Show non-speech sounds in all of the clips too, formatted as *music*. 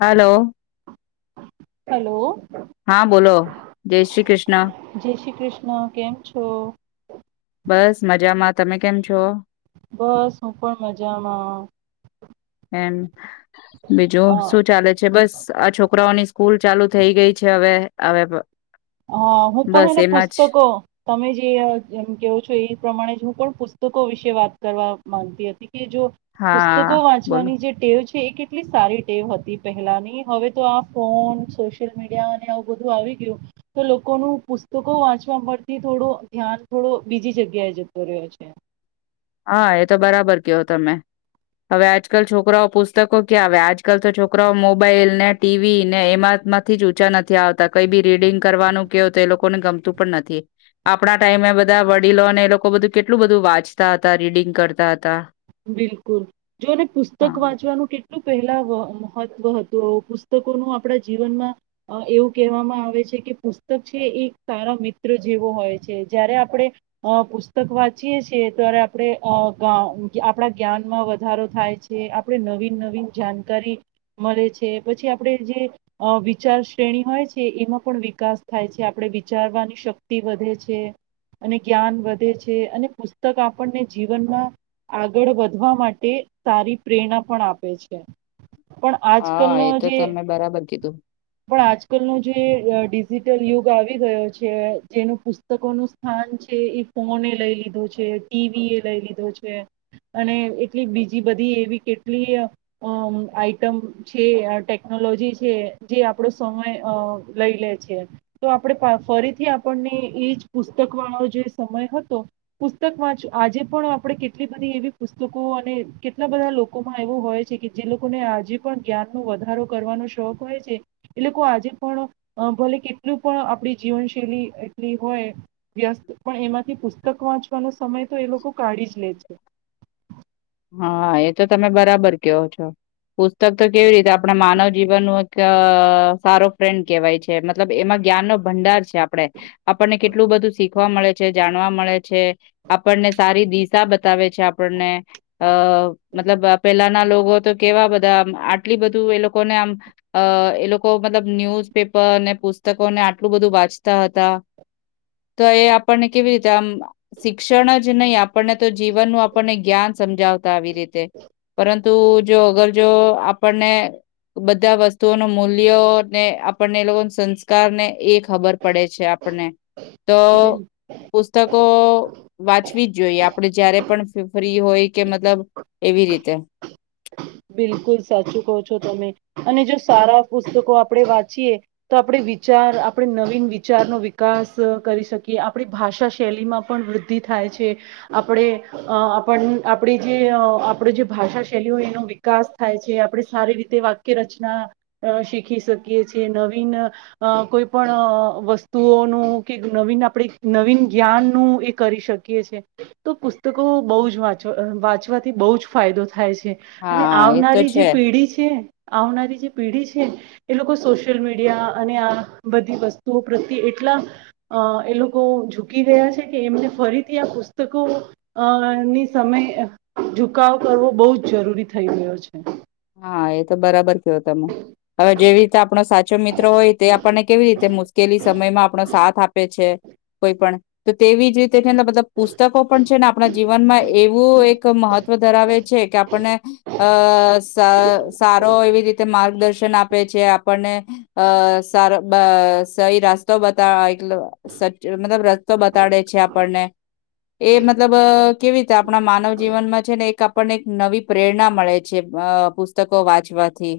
હાલો hello હા બોલો જય શ્રી કૃષ્ણ હ કેમ છો બસ મજામાં તમે કેમ છો બસ હું પણ મજામાં એમ બીજું અ, શું ચાલે છે બસ આ છોકરાઓની સ્કૂલ ચાલુ થઈ ગઈ છે અવે અવે હ હું પણ હેને પુસ્તકો તમે જેમ કેવો છો એ પ્રમાણે જ હું પણ પુસ્તકો વિશે વાત કરવા માંગતી હતી. કે જો હા પુસ્તકો બોલો વાંચવાની જે ટેવ એ કેટલી સારી ટેવ હતી પહેલાની હવે તો આ ફોન સોશિયલ મીડિયાને આવું બધું આવી ગયું. તો લોકોનું પુસ્તકો વાંચવા પરથી થોડો ધ્યાન થોડો બીજી જગ્યાએ જતો રહ્યો છે. હા એ તો બરાબર કહો તમે, હવે આજકાલ છોકરાઓ પુસ્તકો ક્યા આવે આજકાલ તો છોકરાઓ મોબાઈલ ને ટીવી ને એમાં માંથી જ ઊંચા નથી આવતા કઈ બી રીડિંગ કરવાનું કેહો તો એ લોકોને ગમતું પણ નથી, આપણા ટાઈમે બધા વડીલોને એ લોકો બધું કેટલું બધું વાંચ હતા રીડિંગ કરતા હતા. બિલકુલ, જો એને હા પુસ્તક વાંચવાનું કેટ પહેલા મહત્વ હતું પુસ્તકોનું આપણા જીવનમાં, એવું કહેવામાં આવે છે કે પુસ્તક છે એક સારા મિત્ર જેવો હોય છે જયારે આપણે, અ પુસ્તક વાંચીએ છીએ ત્યારે આપણે અ ગવ આપણા જ્ઞાનમાં વધારો થાય છે આપણે નવીન નવીન જાણકારી, મળે છે પછી આપણે જે વિચાર શ્રેણી હોય છે એમાં પણ વિકાસ થાય છે આપણે વિચારવાની શક્તિ વધે છે, અને જ્ઞાન વધે છે અને પુસ્તક આપણને જીવનમાં આગળ વધવા માટે સારી પ્રેરણા પણ આપે છે. પણ આજ કલ ન હા એ તો જે તમે બરાબર કીધું પણ આજ કલ ન જે ડિજિટલ યુગ આવી ગયો છે જેનું પુસ્તકોનું સ્થાન છે એ ફોન લઈ લીધો છે ટીવી એ લઈ લીધો છે. અને એટલી બીજી બધી એવી કેટલી આઈટમ છે ટેકનોલોજી છે જે આપણો સમય લઈ લે છે, તો આપણે ફરીથી આપણને એજ પુસ્તક વાળો જે સમય હતો, પુસ્તક વાં આજે પણ આપણે કેટલી બધી એવી પુસ્તકો અને કેટલા બધા લોકોમાં એવો હોય છે કે જે લોકોને આજે પણ જ્ઞાનનો વધારો કરવાનો શોખ હોય છે, એ લોકો આજે પણ ભલે કેટલું પણ આપણી જીવનશૈલી એટલી હોય વ્યસ્ત પણ એમાંથી પુસ્તક વાંચવાનો સમય તો એ લોકો કાઢી જ લે છે. હા એ તો તમે બરાબર કેહો છો, પુસ્તક તો કેવી રીતે આપણા માનવ જીવન નું એક સારો ફ્રેન્ડ કેવાય છે મતલબ એમાં જ્ઞાન નો ભંડાર છે આપડે, આપણને કેટલું બધું શીખવા મળે છે જાણવા મળે છે. આપણને સારી દિશા બતાવે છે આપણને અ મતલબ પેલાના લોકો તો કેવા બધા આટલી બધું એ લોકોને આમ, એ લોકો મતલબ ન્યુઝ પેપરને પુસ્તકોને આટલું બધું વાંચતા હતા, તો એ આપણને કેવી રીતે આમ શિક્ષણ જ નહી આપણને તો જીવનનું આપણને જ્ઞાન સમજાવ આવી રીતે, પરંતુ જો અગર જો આપણને બધા વસ્તુઓ ન મૂલ્ય ને આપણને એ લોકો સંસ્કાર ને એક ખબર પડે છે આપને, તો પુસ્તકો વાંચવી જ જોઈએ આપડે જયારે પણ ફ્રી હોય કે મતલબ એવી રીતે. બિલકુલ સાચું કહો છો તમે, અને જો સારા પુસ્તકો આપણેે વાંચીએ, તો આપડ વિચાર આપણે નવીન વિચારનો વિકાસ કરી શકીએ આપણી ભાષા શૈલી માં પણ વૃદ્ધિ થાય છે, આપણે આપણ આપડી જે આપણે જે ભાષા શૈલી હોય એનો વિકાસ થાય છે આપણે સારી રીતે વાક્ય રચના શીખી શકીએ છી નવીન, કોઈ પણ વસ્તુઓનું કે નવીન આપણે નવીન જ્ઞાનનું એ કરી શકીએ છે, તો પુસ્તકો બહુ જ વાંચવા વાંચવાથી બહુ જ ફાયદો થાય છે. અને હા એ તો આવનારી જે છે. પેઢી છે આવનારી જે પેઢી છે, એ લોકો સોશિયલ મીડિયા અને આ બધી વસ્તુઓ પ્રત્યે એટલા, એ લોકો ઝુકી રહયા છે કે એમને ફરીથી આ પુસ્તકો અની સમય ઝુકાવ કરવો બહુ જ જરૂરી થઈ ગયો છે. હા એ તો બરાબર કેયો તમે, હવે જેવી રીતે આપણો સાચો મિત્રો હોય તે આપણને કેવી રીતે મુશ્કેલી સમયમાં આપણો સાથ આપે છે, કોઈ પણ તો તેવી જ રીતે મલબ પુસ્તકો પણ છે ને આપણા જીવનમાં એવું એક મહત્વ ધરાવે છે કે આપણને, અ સારો એવી રીતે માર્ગદર્શન આપે છે આપણને, અ સાર સહી રસ્તો બતા મતલબ રસ્તો બતાડે છે આપણને, એ મતલબ કેવી રીતે આપણા માનવ જીવનમાં છે ને એક આપણને એક નવી પ્રેરણા મળે છે. પુસ્તકો વાંચવાથી.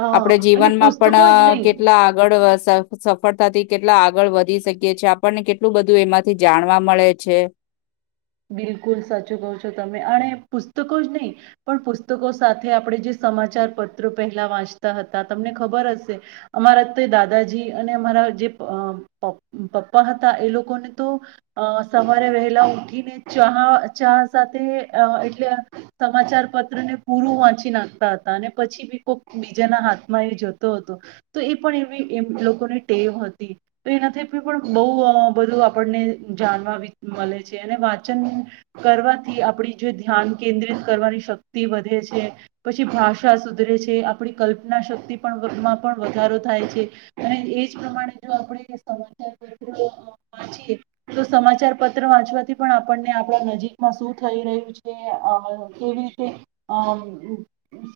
હ આપડે અને જીવનમાં પુસ્તકો જ પણ નહીં કેટલા આગળ સફળતાથી કેટલા આગળ વધી શકીએ છીએ આપણને કેટલું બધું એમાંથી જાણવા મળે છે બિલકુલ સાચું કહ છો તમે અને પુસ્તકો જ નહીં પણ પુસ્તકો સાથે આપણે જે સમાચાર પત્ર પહેલા વાંચતા હતા તમને ખબર હશે અમારા તે દાદાજી અને અમારા જે પપ્પા હતા એ લોકોને તો સવારે વહેલા ઉઠીને ચાહ ચા સાથે એટલે સમાચાર પત્ર ને પૂરું વાંચી નાખતા હતા અને પછી બી કોક બીજાના હાથમાં એ જતો હતો તો એ પણ એવી એ લોકોની ટેવ હતી તો એનાથી પણ બહુ બધું આપણને જાણવા મળે છે અને વાત કરવાથી આપડી જે ધ્યાન કેન્દ્રિત કરવાની શક્તિ વધે છે પછી ભાષા સુધરે છે આપણી કલ્પના શક્તિ પણમાં પણ વધારો થાય છે અને એજ પ્રમાણે જો આપણે સમાચાર પત્ર વાંચીએ તો સમાચાર પત્ર વાંચવાથી પણ આપણને આપણા નજીકમાં શું થઈ રહ્યું છે કેવી રીતે અ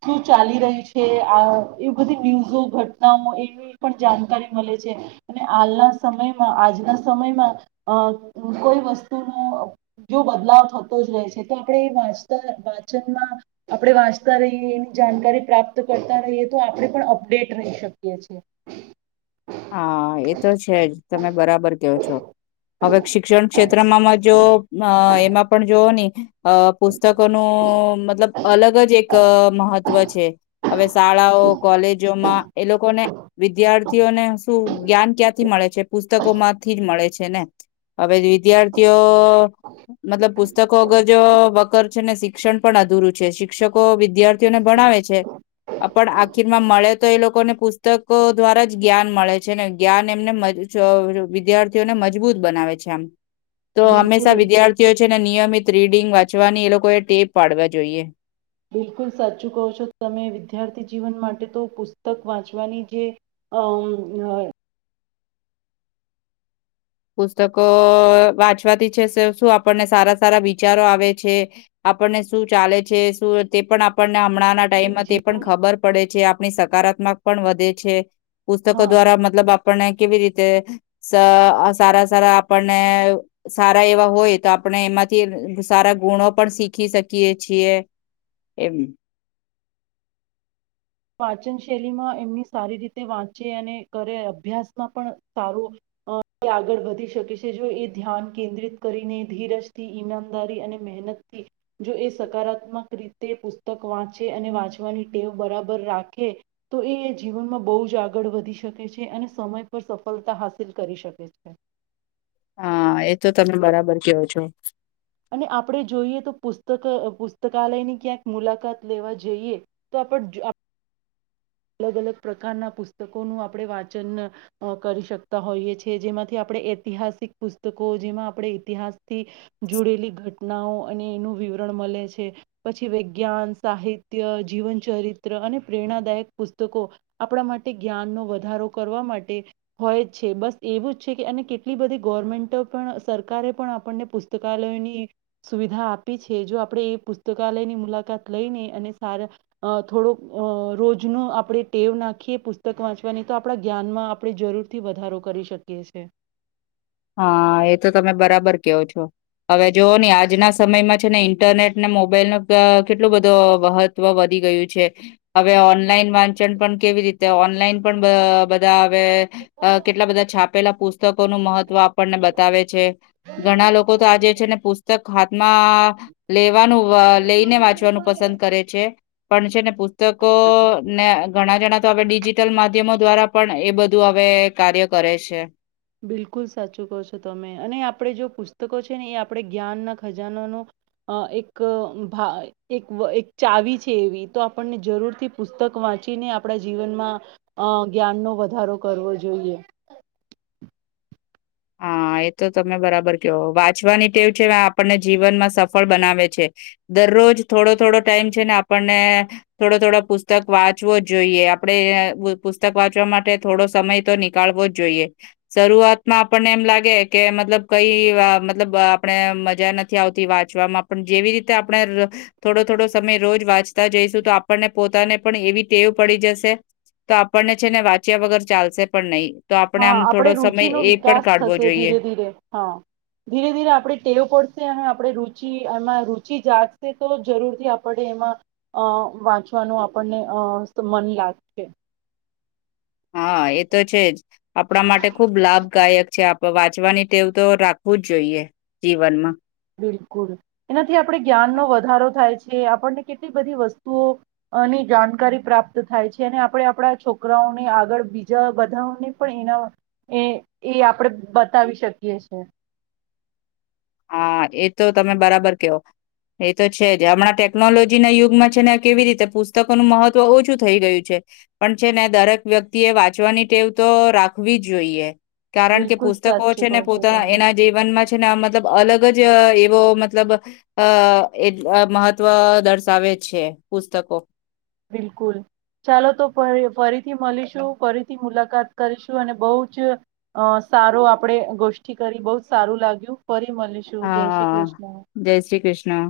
શું ચાલી રહ્યું છે આ એવી બધી ન્યૂઝો ઘટનાઓ એની પણ જાણકારી મળે છે અને હાલના સમયમાં આજના સમયમાં અ કોઈ વસ્તુનું જો બદલાવ થતો જ રહે છે તો આપણે વાચતા વાંચનમાં આપણે વાંચતા રહીએ એની જાણકારી પ્રાપ્ત કરતા રહીએ તો આપણે પણ અપડેટ રહી શકીએ છીએ હા એ તો છે જ તમે બરાબર કહો છો હવે શિક્ષણ ક્ષેત્રમાં માંજો અ એમાં પણ જોવો ને અ પુસ્તકોનું મતલબ અલગ જ એક મહત્વ છે હવે શાળાઓ કોલેજોમાં એ લોકોને વિદ્યાર્થીઓને તુ જ્ઞાન ક્યાંથી મળે છે પુસ્તકો માંથી જ મળે છે ને હવે વિદ્યાર્થીઓ મતલબ પુસ્તકો વગર જો વકર છે ને શીખ શિક્ષણ પણ અધુરું છે શિક્ષકો વિદ્યાર્થીઓને ભણાવે છે પણ આખીરમાં મળે તો એ લોકોને પુસ્તકો દ્વારા જ જ્ઞાન મળે છે છે ને જ્ઞાન એમને વિદ્યાર્થીઓને મજબૂત બનાવે છે આમ તો બિલકુલ હંમેશા વિદ્યાર્થીઓ છે ને નિયમિત તીડિંગ વાંચવાની એ લોકો એ ટેપ પાડવા જોઈએ બિલકુલ સાચું કહો છો તમે વિદ્યાર્થી જીવન માટે તો પુસ્તક વાંચવાની જે અમ પુસ્તકો વાંચવાથી છે શું આપણને સારા સારા વિચારો આવે છે આપણને શું ચાલે છે શું તે પણ આપણને હમણાં ટાઈમમાં તે પણ જીવન ખબર પડે છે આપણી સકારાત્મક પણ વધે છે પુસ્તકો હા દ્વારા મતલબ આપ આપણે કેવી રીતે સહ અસ સારા સારા આપણને સારા એવા હોય તો આપણે એમાંથી સારા ગુણો પણ શીખી શકીએ છીએ એમ વાંચન શૈલીમાં એમની સારી રીતે વાંચે અને કરે અભ્યાસમાં પણ સારું એ આગળ વધી શકે છે જો એ ધ્યાન કેન્દ્રિત કરીને ધીરજથી ઈમાનદારી અને મહેનતથી જો એ સકારાત્મક રીતે પુસ્તક વાંચે અને વાંચવાની ટેવ બરાબર રાખે તો એ જીવનમાં બહુ જ આગળ વધી શકે છે અને સમય પર સફળતા હાસિલ કરી શકે છે હા એ તો તમે બરાબર કયો છો અને આપણે જોઈએ તો પુસ્તક પુસ્તકાલયની ક્યાંક મુલાકાત લેવા જઈએ તો આપજ આપ અલગ અલગ પ્રકારના પુસ્તકોનું આપણે વાંચન કરી શકતા હોઈએ છીએ જેમાંથી આપણે ઐતિહાસિક પુસ્તકો જેમાં આપણે ઇતિહાસ થી જોડેલી ઘટનાઓ અને એનું વિવરણ મળે છે પછી વિજ્ઞાન સાહિત્ય જીવન ચરિત્ર અને પ્રેરણાદાયક પુસ્તકો આપણા માટે જ્ઞાનનો વધારો કરવા માટે હોય જ છે બસ એવું જ છે કે અને કેટલી બધી ગવર્મેન્ટો પણ સરકારે પણ આપણને પુસ્તકાલયોની સુવિધા આપી છે જો આપણે એ પુસ્તકાલયની મુલાકાત લઈને અને સારા થોડોક રોજ જનું આપણે ટેવ નાખીએ પુસ્તક વાંચવાની તો આપણા જ્ઞાનમાં આપણે જરૂરથી વધારો કરી શકીએ છીએ હા એ તો તમે બરાબર કહો છો હવે જોવો હી આજના સમયમાં છે ને ઈન્ટરનેટ ને મોબાઈલ ન કેટલું બધું મહત્વ વધી ગયું છે હવે ઓનલાઈન વાંચન પણ કેવી રીતે ઓનલાઇન પાઇણ અ બધા આવે કેટલા બધા છાપેલા પુસ્તક પુસ્તકોનું મહત્વ તો આપણને બતાવે છે ઘણા લોકો તો આ જેે છે ને પુસ્તક હાથમાં લેવાનું લઈને વાંચવાનું પસંદ કરે છે પણ છે ને પુસ્તકો ને ઘણા જણા તો હવે ડિજિટલ માધ્યમો દ્વારા પણ એ બધું હવે કાર્ય કરે છે બિલકુલ સાચું કહો છો તમે અને આપણે જો પુસ્તકો છે ને એ આપણે જ્ઞાનના ખજાનાનો એક ભા એક ચાવી છે એવી તો આપણને જરૂરથી પુસ્તક વાંચીને આપણા જીવનમાં અ જ્ઞાનનો વધારો કરવો જોઈએ હા એ તો તમે બરાબર કેવો વાંચવાની ટેવ છે આપણને જીવનમાં સફળ બનાવે છે દરરોજ થોડો થોડો ટાઈમ છે ને આપણને થોડો થોડો પુસ્તક વાંચવો જ જોઈએ આપડણે પુસ્તક વાંચવા માટે થોડો સમય તો નીકળવો જ જોઈએ શરૂઆતમાં આપણને એમ લાગે કે મતલબ કઈ મતલબ આપણે મજા નથી આવતી વાંચવામાંમાં પણ જેવી રીતે આપણે થોડો થોડો સમય રોજ વાંચતા જઈશું તો આપણને પોતાને પણ એવી ટેવ પડી જશે તો આપણને છે ને વાંચ્યા વગર ચાલશે પણ નહી તો આપણે આમ થોડો સમય એક *unintelligible* થસે ધીરે ધીરે હા ધીરે ધીરે આપડી ટેવ પડશે હા. પડે રુચિ એમાં રુચિ જાગશે તો જરૂરથી આપડે એમાં અ વાંચવાનું આપણને અ મન લાગશે. હા એ તો છે જ આપડા માટે ખુબ લાભદાયક છે આપ વાંચવાની ટેવ તો રાખવું જ જોઈએ જીવનમાં. બિલકુલ અને થી આપડે જ્ઞાન નો વધારો થાય છે. જે આપણને કેટલી બધી વસ્તુઓની જાણકારી પ્રાપ્ત થાય છે અને આપડે આપડા છોકરાઓને આગળ બીજા બધાઓને પણ એના એ એ આપડે બતાવી શકીએ છે. હા એ તો તમે બરાબર કેવો એ તો છે જ હમણાં ટેકનોલોજીના યુગમાં છે ને કેવી રીતે પુસ્તકોનું મહત્વ ઓછું થઈ ગયું છે પણ છે ને દરેક વ્યક્તિ એ વાંચવાની ટેવ તો રાખવી જોઈએ. કારણ કે બિલકુલ પુસ્તકો છે સાચું કહો ને છો પોતા તમે એના જીવનમાં છે ને આ મતલબ અલગ જ એવો મતલબ અ એ મહત્વ દર્શાવે છે પુસ્તકો. બિલકુલ ચાલો તો ફરીથી મળીશું ફરીથી મુલાકાત કરીશું અને બહુ જ સારો આપડે ગોષ્ઠી કરી બહુ જ સારું લાગ્યું. ફરી મલિશુ જય શ્રી હા કૃષ્ણ. જય શ્રી કૃષ્ણ